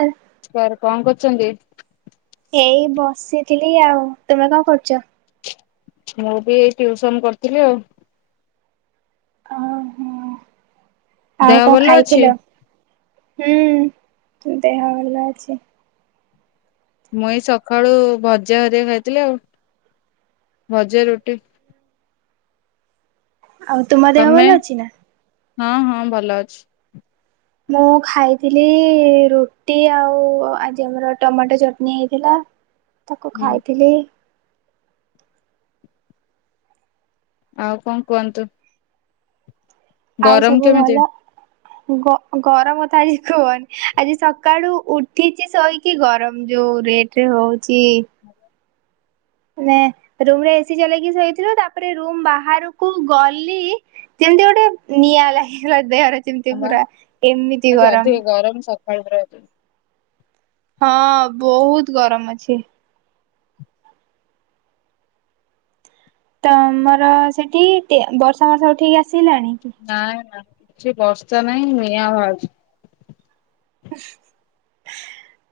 ଆ। Sir କଣ କରୁଛନ୍ତି? ଏଇ ବସିଥିଲି ଆଉ ତମେ କଣ କରୁଚ? ମୁଁ ବି ଏଇ ଟ୍ୟଉସନ କରିଥିଲି ଆଉ। ଓହୋ ଆଉ ଦେହ କଣ ଭଲ ଅଛି? ଖାଇଥିଲ ହୁଁ ଦେହ ଭଲ ଅଛି। ମୁଇଁ ସକାଳୁ ଭଜା ହେରିଆ ଖାଇଥିଲି ଆଉ ଭଜା ରୁଟି। ଆଉ ତୁମ ଦେହ ତମେ? ଭଲ ଅଛି ନା? ହଁ ହଁ ଭଲ ଅଛି। ମୁଁ ଖାଇଥିଲି ରୁଟି ଆଉ ଆଜି ଆମର ଟମାଟୋ ଚଟଣି ହେଇଥିଲା। ତାକୁ ହୁଁ ଖାଇଥିଲି। ଆଉ କଣ କୁଅନ୍ତୁ? ଆଉ ସବୁ କେମିତି? ଭଲ ଗରମ ତ ଆଜି କୁହନି ଆଜି ସକାଳୁ ଉଠିଛି ଶୋଇକି କି ଗରମ ଯୋଉ ରେଟ ରେ ହଉଛି ହ [unintelligible] ରୁମ୍ ରେ ଏସିି ଚଲେଇକି ସୋଇଥିଲୁ ତାପରେ ରୁମ ବାହାରକୁ ଗଲି ଯେମ୍ତି ଗୋଟେ ନିଆଁ ଲାଗିଗଲା ଦେହରେ ଯେମିତି ପୁରା ଏମିତି ଗରମ୍। ଗରମ୍ ସ ଖାଳୁ ପୁରା ହଁ ବହୁତ୍ ଗରମ୍ ଅଛି। ତମର ସେଠି ବର୍ଷା ଫର୍ଷା ଉଠେଇକି ଆସିଲାଣି? ନାଇଁ-ନାଇଁ କିଛି ବର୍ଷା ନାହିଁ ନିଆଁ ବାହାରୁଛି। ହ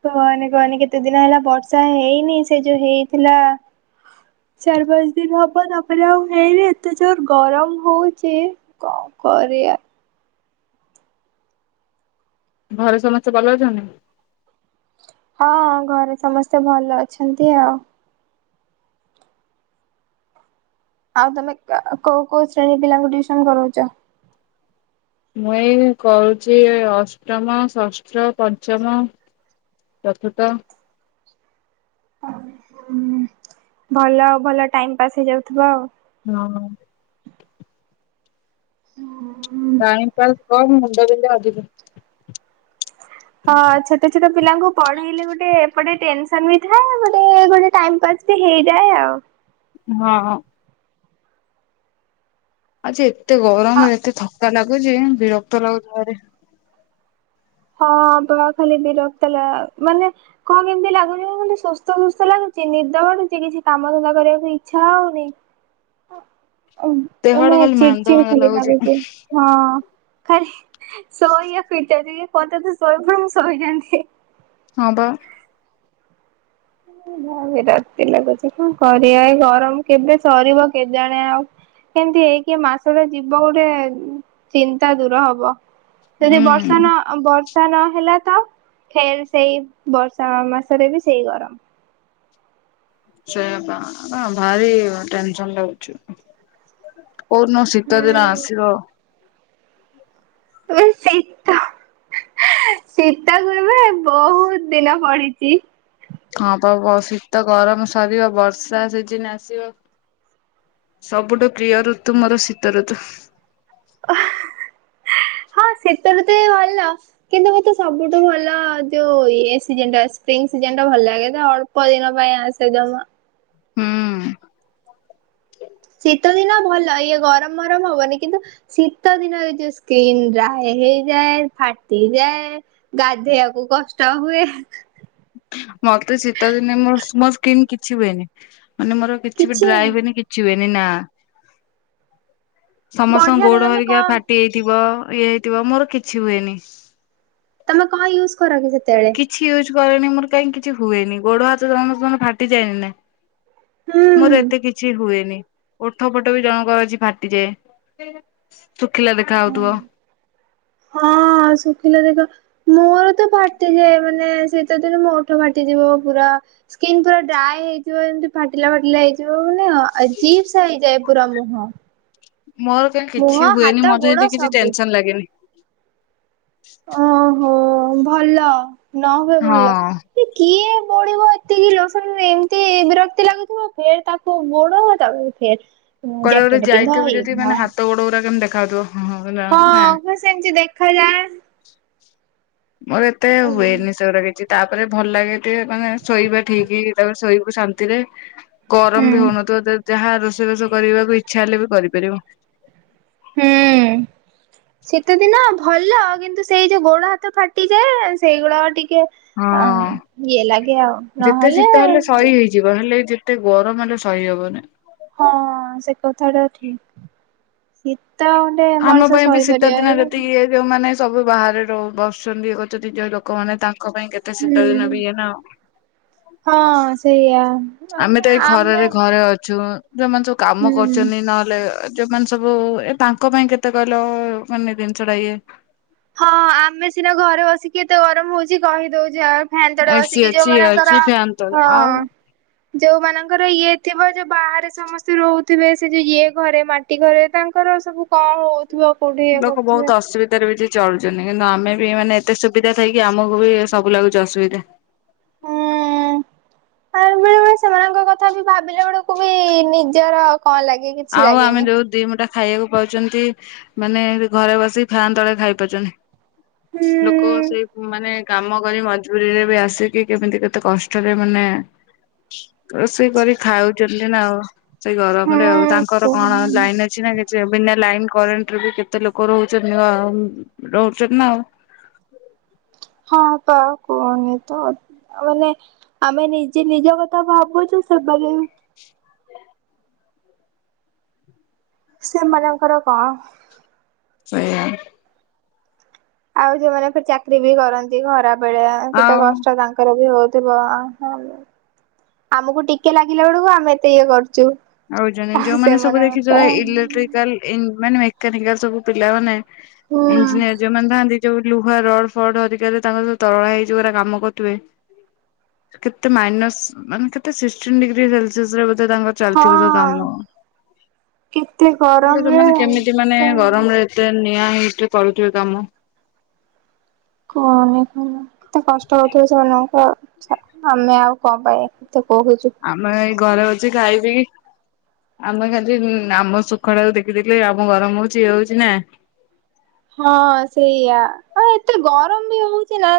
କୁହନି-କୁହନି କେତେ ଦିନ ହେଲା ବର୍ଷା ହେଇନି ସେ ଯୋଉ ହେଇଥିଲା ଚାରି ପାଞ୍ଚ ଦିନ ହବ ତାପରେ ଆଉ ହେଇନି ଏତେ ଜୋର୍ ଗରମ୍ ହଉଚି କଣ କରିଆ। ଘରେ ସମସ୍ତେ ଭଲ ଅଛନ୍ତି? ହଁ ଘରେ ସମସ୍ତେ ଭଲ ଅଛନ୍ତି ଆଉ। ଆଉ ତମେ କୋଉ-କୋଉ ଶ୍ରେଣୀ ପିଲାଙ୍କୁ ଟ୍ୟୁସନ୍ କରଉଚ? ମୁଁ ଏଇ କରୁଚି ଅଷ୍ଟମ, ଷଷ୍ଠ, ପଞ୍ଚମ ଚତୁର୍ଥ ହୁଁ ଭଲ ଆଉ ଭଲ ଟାଇମ୍ ପାସ୍ ହେଇଯାଉଥିବ ଆଉ। ହଁ। ଟାଇମ୍ ପାସ୍ କମ୍ ମୁଣ୍ଡା ବିନ୍ଧା ଅଧିକ। ହଁ ଛୋଟ-ଛୋଟ ପିଲାଙ୍କୁ ପଢେଇଲେ ଗୋଟେ ଏପଟେ ଟେନସନ୍ ବି ଥିବ, ଗୋଟେ-ଗୋଟେ ଟାଇମ୍ ପାସ୍ ହେଇଯାଏ ଆଉ। ହଁ। ଆଜି ଏତେ ଗରମ୍ ଏତେ ଥକା ଲାଗୁଛି ବିରକ୍ତ ଲାଗୁଚି ଭାରି। ହଁ ବା ଖାଲି ବିରକ୍ତ ଲା ମାନେ କଣ କେମ୍ତି ଲାଗୁଚି [unintelligible] ସୁସ୍ଥ-ସୁସ୍ଥ ଲାଗୁଚି ନିଦ ମାଡୁଚି କିଛି କାମ ଧନ୍ଦା କରିବାକୁ ଇଚ୍ଛା ହଉନି। ଦେହଟା [unintelligible] ଖାଲି ମାନ୍ଦା ଚିଡ୍-ଚିଡ୍ ମାନ୍ଦା ଖାଲି ଲାଗୁଛି ଲାଗୁଚି। ହଁ ଖାଲି ଶୋଇଆକୁ ଇଚ୍ଛା ହଉଚି [unintelligible] ମୁଁ ଶୋଇ ଯାଆନ୍ତି। ହଁ ବା। ବିରକ୍ତି ଲାଗୁଛି କଣ କରିଆ ଗରମ୍ କେବେ ସରିବ କେଜାଣି ଆଉ କେନ୍ତି ହେଇକି ଏ ମାସ ଟା ଯିବ, ଗୋଟେ ଚିନ୍ତା ଦୂର ହବ। ଯଦି ହୁଁ। ବର୍ଷା ନ ବର୍ଷା ନହେଲା ତ ଫେରେ ସେଇ ବର୍ଷା ମାସରେ ବି ସେଇ ଗରମ୍। ସେୟାବା ଭାରି ଟେନସନ ଲାଗୁଛି, କୋଉନ ଶୀତ ଦିନ ହୁଁ ଆସିବ। [unintelligible] ଶୀତ ଶୀତ କୁ ଏବେ ବହୁତ୍ ଦିନ ପଡିଚି। ହଁ ବା ଶୀତ ଗରମ୍ ସରିବ ବର୍ଷା ସିଜିନ ଆସିବ। ସବୁଠୁ ପ୍ରିୟ ଋତୁ ମୋର ଶୀତ ଋତୁ। ହଁ ଶୀତ ଋତୁ ବି ଭଲ। କିନ୍ତୁ ମୋତେ ସବୁଠୁ ଭଲ ଯୋଉ ଏ ସିଜନ ଟା ସ୍ପ୍ରିଙ୍ଗ ସିଜନ୍ ଟା ଭଲ ଲାଗେ, ତ ଅଳ ଳ୍ପ ଦିନ ପାଇଁ ଆସେ ଜମା। ହୁଁ। ଶୀତ ଦିନ ଭଲ ଇଏ ଗରମ୍ ମରମ୍ ହବନି କିନ୍ତୁ ଶୀତ ଦିନରେ ଯୋଉ ସ୍କିନ୍ ଡ୍ରାଏ ହେଇଯାଏ ଫାଟିଯାଏ ଗାଧୋଇଆକୁ କଷ୍ଟ ହୁଏ। ମତେ ଶୀତ ଦିନେ ମୋ-ମୋ ସ୍କିନ୍ କିଛି ହୁଏନି, ମାନେ ମୋର କିଛି ବି ଡ୍ରାଏ ହୁଏନି କିଛି ହୁଏନି ନା। ସମସ୍ତଙ୍କ ବଢିଆ ତ ଗୋଡ ତମେ ହେରିକା କଣ ଫାଟି ହେଇଥିବ ଇଏ ହେଇଥିବ ମୋର କିଛି ହୁଏନି। ତମେ କଣ ୟୁଜ୍ କର କି ସେତେବେଳେ? କିଛି ୟୁଜ୍ କରେନି ମୋର କାହିଁ କିଛି ହୁଏନି, ଗୋଡ ହାତ [unintelligible] ଫାଟିଯାଏନି ନା। ହୁଁ ମୋର ଏତେ କିଛି ହୁଏନି। ଓଠ ପୋଠ ବି ଜଣଙ୍କ ବି ଫାଟିଯାଏ ଶୁଖିଲା ଦେଖା ହଉଥିବ। ହଁ ସୁଖିଲା ଦେଖ ମୋର ତ ଫାଟିଯାଏ ମାନେ ଶୀତ ଦିନ ମୋ ଓଠ ଫାଟିଯିବ ପୁରା। ସ୍କିିନ ପୁରା ଡ୍ରାଏ ହେଇଥିବ ଏମିତି ଫାଟିଲା ଫାଟିଲା ହେଇ ଯଉ ମାନେ ଅଜୀପ୍ସା ହେଇଯାଏ ପୁରା ମୁହଁ। ମୋର କାଇଁ କିଛି ମୁହଁ ହୁଏନି ହାତ ମୋତେ ଗୋଡ ଯଦି କିଛି ସବୁ। ଟେନସନ୍ ଲାଗେନି। ଓ ହୋ ଭଲ ନ ହୁଏ ଭଲ। ହଁ ସେ କିଏ ବୁଲିବ ଏତିକି ଲୋସଣି ରେ ଏମିତି ବିରକ୍ତି ଲାଗୁଥିବ ପେ ତା କଉ ଗୋଡ଼ ତା ଫେର୍ କୁଆଡେ ଗୋଟେ ଯାଇଥିବୁ ଯଦି ମାନେ ହାତ ଗୋଡ ରା କେମିତି ଦେଖାଯାଉଥିବ ହଁ -ହଁ। ହଁ ପା ସେମିତି ଦେଖାଯାଏ। ମୋର ଏତେ ହୁଁ ହୁଏନି ସେଗୁରା କିଛି। ତାପରେ ଭଲ୍ ଲାଗେ ଟିକେ ମାନେ ଶୋଇବା ଠିକି ତାପରେ ଶୋଇବୁ ଶାନ୍ତିରେ। ଗରମ୍ ବି ହଉନଥିବ ଯାହା ରୋଷେଇବାସ କରିବାକୁ ଇଚ୍ଛା ହେଲେ ବି କରିପାରିବ। ହୁଁ। ଶୀତ ଦିନ ଭଲ କିନ୍ତୁ ସେଇ ଯଉ ଗୋଡ ହାତ ଫାଟିଯାଏ ସେଇଗୁଡା ଟିକେ ହଁ ଇଏ ଲାଗେ ଆଉ ନହେଲେ ଭଲ। ଯିବ ହେଲେ ଯେତେ ଗରମ୍ ହେଲେ ସହି ହବନି। ହଁ ସେ କଥା ଟା ଠିକ୍ ଶୀତ ଆମ ମଣିଷ ପାଇଁ ବି ଶୀତ ସହିପାରିବ ଦିନ ଏଇ ଯେତିକି ଇଏ ଯଉମାନେ ସବୁ ବାହାରେ ରଉ - ବସୁଚନ୍ତି [unintelligible] ତାଙ୍କ ଲୋକମାନେ ତାଙ୍କ ପାଇଁ କେତେ ଶୀତ ଦିନ ବି ଇଏ ନା ହୁଁ-ହଁ ସେଇଆ। ଆମେ ମାନେ ତ ଏଇ ଆମେ ଖରାରେ ଘରେ ଅଛୁ ଯଉମାନେ ସବୁ କାମ ହୁଁ। କରୁଚନ୍ତି ନହେଲେ ଯଉମାନେ ସବୁ ଏ ତାଙ୍କ ପାଇଁ କେତେ କହିଲ ମାନେ ଜିନିଷ ଟା ଇଏ ହଁ ଆମେ ସିନା ଘରେ ବସିକି ଏତେ ଗରମ୍ ହଉଚି କହିଦଉଚେ ଆଉ ଫ୍ୟାନ୍ ତଳେ ଏସି ବସିକି ଯଉ ଅଛି ଇଏ ଅଛି ମାନଙ୍କର ଫ୍ୟାନ ତଳେ ଆଉ ହଁ- ଯଉ ମାନଙ୍କର ଇଏ ଥିବ ଯଉ ବାହାରେ ସମସ୍ତେ ରହୁଥିବେ ସେ ଯଉ ଇଏ ଘରେ ମାଟି ଘରେ ତାଙ୍କର ସବୁ ବହୁତ୍। [unintelligible] ଲୋକ ବହୁତ ଅସୁବିଧ୍ ଏଥିରେ ବି ଚଳୁଚନ୍ତି କିନ୍ତୁ ଆମେ ବି ମାନେ ଏତେ ସୁବିଧା ଥାଇକି ଆମକୁ ବି ସବୁ ଲାଗୁଚି ଅସୁବିଧା। ହୁଁ। ଆ- ବେଳେ ବେଳେ ସେମାନଙ୍କ କଥା ବି ଭାବିଲା ବେଳକୁ ବି ନିଜର କଣ୍ ଲାଗେ। କିଛି ଆଉ ଆମେ ଲାଗେନି। ଯଉ ଦି ମୁଟା ଖାଇବାକୁ ପାଉଚନ୍ତି ମାନେ ଘରେ ବସିକି ଫ୍ୟାନ୍ ତଳେ ହୁଁ ଖାଇପାରୁଚନ୍ତି। ଲୋକ ସେଇ ମାନେ କାମ କରି ମଜବୁରୀରେ ବି ଆସିକି କେମିତି କେତେ କଷ୍ଟରେ ମାନେ ରୋଷେଇ କରି ଖାଉଚନ୍ତି ନା ଆଉ। ସେଇ ଗରମ୍ ରେ ଆଉ ହୁଁ ତାଙ୍କର କଣ କୁହନା। ଲାଇନ୍ ଅଛି ନା କେ ଯେ ବିନା ଲାଇନ୍ କରେଣ୍ଟ୍ ରେ ବି କେତେ ଲୋକ ରହୁଚନ୍ତି ଆଉ ରହୁଚନ୍ତି ନା ଆଉ। ହଁ ପା କୁହୁନି ତ। ଓ ମାନେ ଆମେ ନିଜେ ନିଜ କଥା ଭାବୁଚୁ ସେମାନେ ସେମାନଙ୍କର କଁ ସେଇଆ। ଆଉ ଯଉମାନେ ଚାକିରି ବି କରନ୍ତି ଖରା ବେଳେଆ କେତେ ଆଉ କଷ୍ଟ ତାଙ୍କ୍ କର ବି ହଉଥିବ ଆହାଃ ଆମକୁ ଟିକେ ଲାଗିଲା ବଳକୁ ଆମେ ଏତେ ଇଏ କରୁଚୁ। ଆଉ ଜଣେ ଯଉମାନେ ସବୁ ଦେଖିଥିବ ଇଲେକ୍ଟ୍ରିକାଲ୍ ଇଂ- ମାନେ ମେକାନିକାଲ୍ ସବୁ ପିଲାମାନେ ହୁଁ ଇଂଜିନିୟର ଯଉମାନେ ଥାଆନ୍ତି ଯଉ ଲୁହା ରଡ୍ ଫଡ୍ ହେରିକା ରେ ତାଙ୍କର ସବୁ ତରଳା ହେଇଯଉ ଗୁରା କାମ କରୁଥିବେ କେତେ ମାଇନସ୍ ମାନେ କେତେ ସିକ୍ସ୍ଟିନ୍ ଡିଗ୍ରୀ ସେଲସିଅସ୍ ରେ ତାଙ୍କ [unintelligible] ହଁ କାମ କେତେ ଗରମରେ ସେମାନେ କେମିତି ତ ମାନେ କୁହନି ଗରମରେ। ଏତେ ନିଆଁ ହେଇଛିି କରୁଥିବେ କାମ। କଣ ନାଇଁ କଣ ଏତେ କଷ୍ଟ ହଉିବ ସେମାନଙ୍କୁ ଆମେ ଆଉ କଣ ପାଇଁ ଏତେ କହୁଛୁ। ଆମେ ଏଇ ଘରେ ଅଛି ଖାଇ ପିକି ଆମେ ଖାଲି ଆମ ଶୁଖଟାକୁ ଦେଖିଦେଲେ ଆମ ଗରମ ହଉଛି ଇଏ ହଉଛି ନା? ହଁ ସେଇଆ ଆ ଏତେ ଗରମ ବି ହଉଛି ନା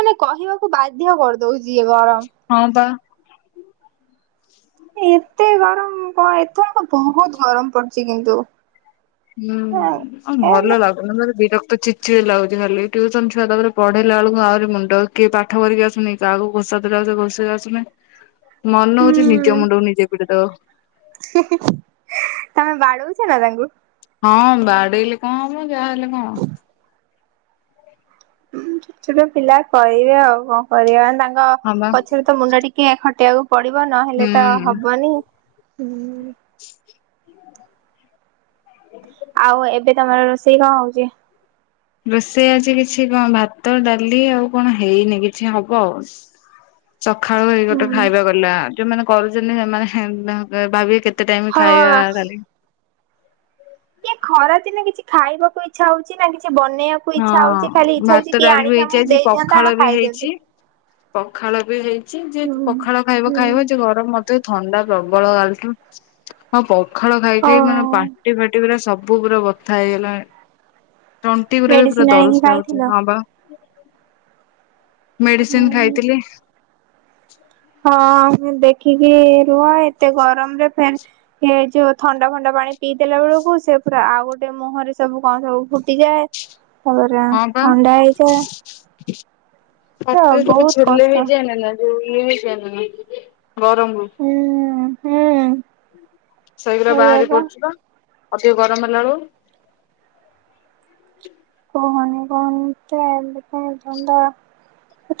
ମାନେ କହିବାକୁ ବାଧ୍ୟ କରିଦଉ ଚି ଏ ଗରମ ହଁ ବା। ଏତେ ଗରମ କଣ ଏଥର ବହୁତ ଗରମ ପଡିଛି କିନ୍ତୁ। ହୁଁ ଆଉ ଏ ଭଲ ଲାଗୁ ଆ ବିରକ୍ତ ଚିଡି ଚିଡି ଲାଗୁଛି ଖାଲି ନେ ଟ୍ୟୁସନ୍ ଛୁଆ ପଢେଇଲା ବେଳକୁ ଆହୁରି ମୁଣ୍ଡ କିଏ ପାଠ କରିକି ଆସୁନି, କାହାକୁ ଘୋସା ଦେଲାବେଳକୁ ଘୋଷିକି ଆସୁନି। ମନେ ହଉଛି ନିଜ ହୁଁ ମୁଣ୍ଡକୁ ନିଜେ ପିଟି ଦେବାକୁ। ତମେ ବାଡଉଛ ନା ତାଙ୍କୁ? ହଁ ବାଡେଇଲେ କଣ ହେବ ମୁ ଯାହାହଲେ କଣ ହେବ? ଛୋଟ ପିଲା କରିବେ ଆଉ କଣ କରିବା ମାନେ ତାଙ୍କ ହଁ ବା ପଛରେ ତ ମୁଣ୍ଡ ଟିକେ ଖଟିବାକୁ ପଡିବ ନହେଲେ ତ ହୁଁ ହବନି। ଆଉ ଏବେ ତମର ରୋଷେଇ କଣ ହଉଛି? ରୋଷେଇ ଆଜି କିଛି କଣ ଭାତ, ଡାଲି ଆଉ କଣ ହେଇନି କିଛି ହବ ଆଉ। [inaudible] ସକାଳୁ ହେଇ ଗୋଟେ ହୁଁ ଖାଇବା ଗଲା ଯୋଉମାନେ କରୁଛନ୍ତି ସେମାନେ ଭାବିବେ କେତେ କେତେ ଟାଇମ ଖାଇବା ହଁ ଖାଲି। ଖରାଦିନେ କିଛି ଖାଇବାକୁ ଇଚ୍ଛା ହଉଛି ନା କିଛି ବନେଇବାକୁ ଇଛା ହଉଛି ଖାଲି ହଁ ଇଛ ଭାତ ହଉଛି କିଏ ଡାଲି ଆଣି ବି ହେଇଛି ଆମକୁ ଆଜି ଦେଇଥାନ୍ତା ପଖାଳ ଆମେ ବି ଖାଇ ହେଇଛି। ଦିଅନ୍ତୁ। ପଖାଳ ବି ହେଇଛି ଯେ ହୁଁ। ପଖାଳ ଖାଇବ ହୁଁ ଖାଇବ ଯେ ଗରମ ମଧ୍ୟ ଥଣ୍ଡା ପ୍ରବଳ କାଲି ଠୁ ଆଉ ପଖାଳ ଖାଇ ଓ ଖାଇ ମାନେ ପାଟି ଫାଟି ପୁରା ସବୁ ସବୁ ପୁରା ବଥା ହେଇଗଲାଣି, ତଣ୍ଟି ଗୁରା ବି ପୁରା ମେଡିସିନ ଆଣିକି ଦରଜ ଲାଗୁଛି ଖାଇଥିଲ? ହଁ ବା। ମେଡିସିନ ଖାଇଥିଲି। ହଁ ଦେଖିକି ରୁହ, ଏତେ ଗରମରେ ଫେନ୍ ସେଇ ଯୋଉ ଥଣ୍ଡା ଫଣ୍ଡା ପାଣି ପି ଦେଲା ବେଳକୁ, ସିଏ ଗୋଟେ ଆହୁରି ମୁହଁରେ ସବୁ କଣ ସବୁ ଫୁଟି ଯାଏଁ। ହଁ ବା। ହାତ ପୁରା ସବୁ ସବୁ ବହୁତ ଛଲେ କଷ୍ଟ। ହେଇଯାଏନି ନା ଯୋଉ ୟେ ହେଇଯାଏନି ନା ଗରମ କୁ। ହୁଁ ହୁଁ ସେଇଘୁରା ବାହାରି ପଡୁଛି ପା। ଅଧିକ ଗରମ ହେଲା ବଳୁ। କୁହନି କୁହନି ସେ ଏମତିଆ ଧନ୍ଦା।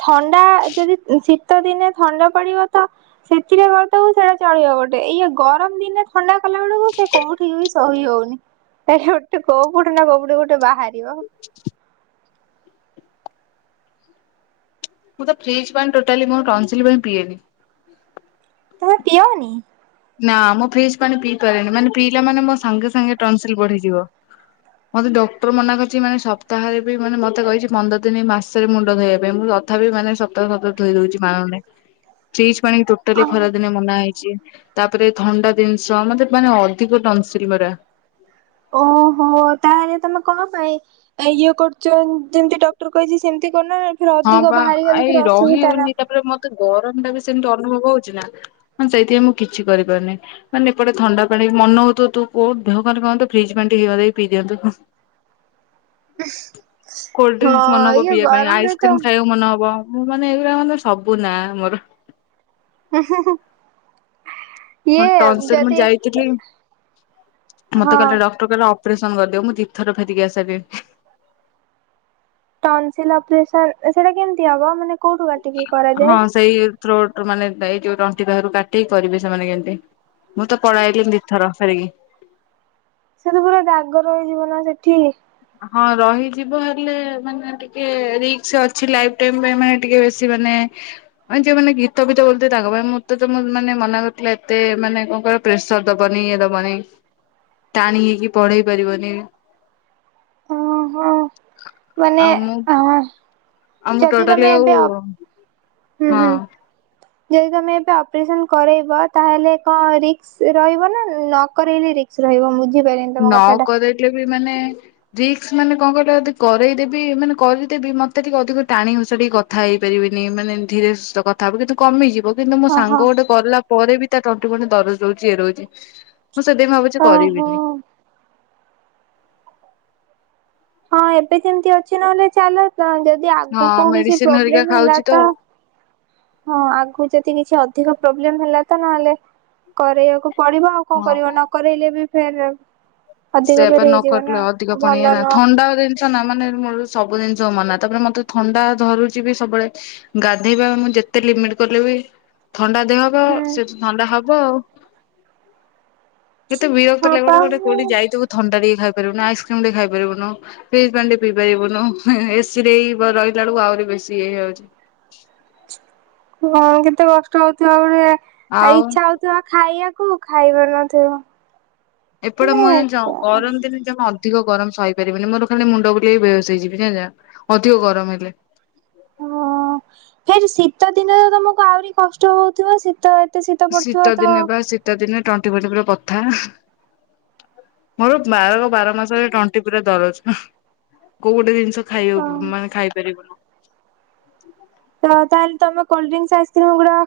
ଥଣ୍ଡା ଯଦି ଶୀ ଶିତ ଦିନେ ଥଣ୍ଡା ପଡିବ ତ, ସେଥିରେ କରିଦେବୁ ସେଇଟା ଚଳିବ ଗୋଟେ, ଇଏ ଗରମ ଦିନେ ଥଣ୍ଡା କଲା ବେଳକୁ, ସେ କୋଉଠି ବି ସହି ହଉନି, ସେଟା ଗୋଟେ କଉଠେ ନା କୋଉଠି ଗୋଟେ ବାହାରିବ। [inaudible] ଁ [inaudible] ମୁଁ ତ ଫ୍ରିଜ୍ ପାଣୀ ଟୋଟାଲି ମୋ ଟନସିଲ ପାଇଁ ପିଏନି। ତମେ ପିଓନି? ନା ମୁଁ ଫ୍ରୀଜ ପାଣି ପିଇ ପାରେନି ମାନେ ପିଇଲା ମାନ ମୋ ସାଙ୍ଗେ ସାଙ୍ଗେ ଟନସିଲ ବଢିଯିବ। ମତେ ଡକ୍ଟର ମନା କରିଛି ମାନେ ସପ୍ତାହରେ ବି ମାନେ ମତେ କହିଛି ପନ୍ଦର ଦିନ ମାସରେ ମୁଣ୍ଡ ଧୋଇବା ପାଇଁ ମୁଁ ତଥାପି ମାନେ ସପ୍ତା କୁ ସପ୍ତା ଧୋଇ ଦଉଛି, ମାନୁନି। ହ [inaudible] ଫ୍ରୀଜ଼ ପାଣି ଟୋଟାଲି ଖରା ଦିନେ ମନା ହେଇଛି। ତାପରେ ଥଣ୍ଡା ଜିନିଷ ମତେ ମାନେ ଅଧିକ ଟନସିଲ ପରା। ଓହୋ ତାହେଲେ ତମେ କଣ ପାଇଁ? ଆ ଇଏ କରୁଛନ୍ ଯେମତି ଡକ୍ଟର କହିଛି ସେମିତି କରୁନ ପେରେ ହଁ ଅଧିକ ବାହାରିଗଲେ ପେରେ ଅସୁବିଧା ନା? ତେ ଗରମ ଟା ବି ସେମିତି ଅନୁଭବ ହଉଛି ନା ସେଇଥିପାଇଁ ମୁଁ କିଛି କରିପାରୁନି। ମାନେ ଏପଟେ ଥଣ୍ଡା ପାଣି ମନ ହଉଥୁ ତୁ କୋଉ ଦେହ କହନ୍ତୁ ଫ୍ରିଜ୍ ପାଣ୍ ହେଇ ଦେଇ ପିଇ ଦିଅନ୍ତୁ। କୋଲ୍ଡଡ୍ରିଙ୍କସ ମନ ହଁ ହବ ଇଏ ପିଇବା ପାଇଁ ଗରମରେ ତ ଆଇସ୍କ୍ରିମ ଖାଇବାକୁ ମନ ହବ ମୁଁ ମାନେ ଏଇଗୁରା ମାନେ ସବୁ ନା ମୋର। ହାଁ ହାଁ ହାଁ। ମୋ [unintelligible] ମୁଁ ଯାଇଥିଲି ହଁ ମତେ କହିଲେ ଡକ୍ଟର ଅପରେସନ କରିଦିଅ ମୁଁ ଦି ଥର ଫେରିକି ଆସିସାରିଲିଣି। ଟନସିଲ ଅପରେସନ ସେଇଟା କେମିତି ହବ ମାନେ କୋଉଠୁ? କାଟିକି ଆଁ କରାଯାଏ? ହଁ ସେଇ ଥ୍ରୋଟ ମାନେ ଏଇ ଯୋଉ ତଣ୍ଟି ପାକରୁ କାଟିକି କରିବେ ସେମାନେ କେମତି। ମୁଁ ତ ପଳେଇଆଇଲିନି ଦି ଥର ଫେରିକି। ସେରା ମୋର ଦାଗ ରହିଯିବନା ସେଠି। ହଁ ରହିଯିବ ହେଲେ ମାନେ ଟିକେ ରିସ୍କ ଅଛି ଲାଇଫ୍ ଟାଇମ ପାଇଁ ମାନେ ଟିକେ ବେଶୀ ମାନେ ମାନେ ଯୋଉ ମାନେ ଗୀତ ଫିତ ବୋଲୁଥିବେ ତାଙ୍କ ପାଇଁ ମୋତେ ତ ମୁଁ ମାନେ ମନା କରିଥିଲା ଏତେ ମାନେ କଣ କର ପ୍ରେସର ଦବନି ଇଏ ଦବନି ଟାଣି ହେଇକି ପଢେଇ ପାରିବନି। ହଁ ମାନେ ଆଉ ମୁଁ ହ। ଆଉ ମୁଁ ଯତିି ଟୋଟାଲି ତମେ ଆଉ ଏବେ ଅ ହୁଁ ହୁଁ। ହଁ। ଯଦି ତମେ ଏବେ ଅପରେସନ କରେଇବ ତାହେଲେ କଣ ରିସ୍କ୍। ସେ ରହିବ ନା ନକରେଇଲେ ରିକ୍ସ ରହିବ ବୁଝିପାରି ନ କରେଇଲେ ବି ମାନେ ରିକ୍ସ ମାନେ କଣ କହିଲ ଯଦି କରେଇ ଦେବି ମାନେ କରିଦେବି ମତେ ଟିକେ ଅଧିକ ଟାଣିଘୋଷାଡି କ କଥା ହେଇପାରିବିନି ମାନେ ଧୀରେ ସୁସ୍ଥେ କଥା ହବୁ କିନ୍ତୁ କମିଯିବ କିନ୍ତୁ ମୋ ସାଙ୍ଗ ଓହୋ ଗୋଟେ କଲା ପରେ ବି ତା ତଣ୍ଟି ଫଣ୍ଟି ଦରଜ ରହୁଛି ଇଏ ରହୁଛି ମୁଁ ସେଥିପାଇଁ ଭାବୁଛି କରିବିନି। ହଁ। ହଁ ଏବେ ଯେମିତି ଅଛି ନହେଲେ ଚାଲ ଯଦି ହଁ ଆଗକୁ କିଛି ମେଡିସିନ ହେରିକା ପ୍ରୋବ୍ଲେମ ହେଲା ଖାଉଛି ତ ହଁ ଆଗରୁ ଯଦି କିଛି ଅଧିକ ପ୍ରୋବ୍ଲେମ ହେଲା ତ ନହେଲେ କରରେଇବାକୁ ପଡିବ ଆଉ କଣ ହଁ କରିବ ନକରେଇଲେ ବି ଫେରେ ସେ ପା ନକରଲେ ଅଧିକ ପୁଣି ଏଇ ନା ନୁହଁ ଥଣ୍ଡା ଦିନ୍ ଛନା ମାନେ ମୂଳରୁ ସବୁ ଜିନିଷ ମନା ତାପରେ ମତେ ଥଣ୍ଡା ଧରୁଛି ବି ସବୁବେଳେ। ଗାଧେଇବା ମୁଁ ଯେତେ ଲିମିଟ କରିଲେବି ଥଣ୍ଡା ଦେହ ଵ ହୁଁ ସେଠୁ ଥଣ୍ଡା ହବ ଆଉ କେତେ ବିରକ୍ତ ହଁ ଲାଗେ ପା ଗୋଟେ ଗୋଟେ କୋଉଠି ଯାଇ ଥିବୁ ଥଣ୍ଡା ଟିକେ ଖାଇ ପରିବୁନା ଆଇସ୍କ୍ରିମ ଟେ ଖାଇ ପାରିବୁନୁ। ଫ୍ରିଜ୍ ପାଣି ଟି ପିଇ ପାରିବୁନୁ ହେଁ ହେଁ ଏସି ରେ ରହିଲା ବେଳକୁ ଆହୁରି ବେଶୀ ଇଏ ହେଇଯାଉଛି। ହଁ କେତେ କଷ୍ଟ ହଉଥିବା ଗୋଟେ ଆଉ ଇଛା ହଉ ଥିବ ଖାଇବାକୁ ଖାଇ ପାରୁନଥିବ ଏପଟେ ମୁଁ ଜାଣିଛ କରନ୍ତିିନି। ମତେ ମ ଅଧିକ ଗରମ ସହିପାରିବିନି ମୋର ଖାଲି ମୁଣ୍ଡ ବୁଲେଇ ବେହୋସ ହେଇଯିବି ଜାଣିଛନା ଅଧିକ ଗରମ ହେଲେ। ଅ ଫେର ଶୀତ ଦିନେ ତ ତମକୁ ଆହୁରି କଷ୍ଟ ହଉଥିବ ଶୀତ ଏତେ ଶୀତ ପଢୁଥିବ ତ ଦିନେ ବା ଶୀତ ଦିନେ ଟଣ୍ଟି ଫଣ୍ଟି ପୁରା ବଥା। ମୋର ବାରକ ବାର ମାସରେ ଟଣ୍ଟି ପୁରା ଦରଜ କୋଉ ଗୋଟେ ଜିନିଷ ହଁ ଖାଇବାକୁ ମାନେ ଖାଇପାରିବୁନୁ। ତ ତାହେଲେ ତମ କୋଲ୍ଡ ଡ୍ରିଙ୍କସ ଆଇସ୍କ୍ରିମ୍ ଗୁଡା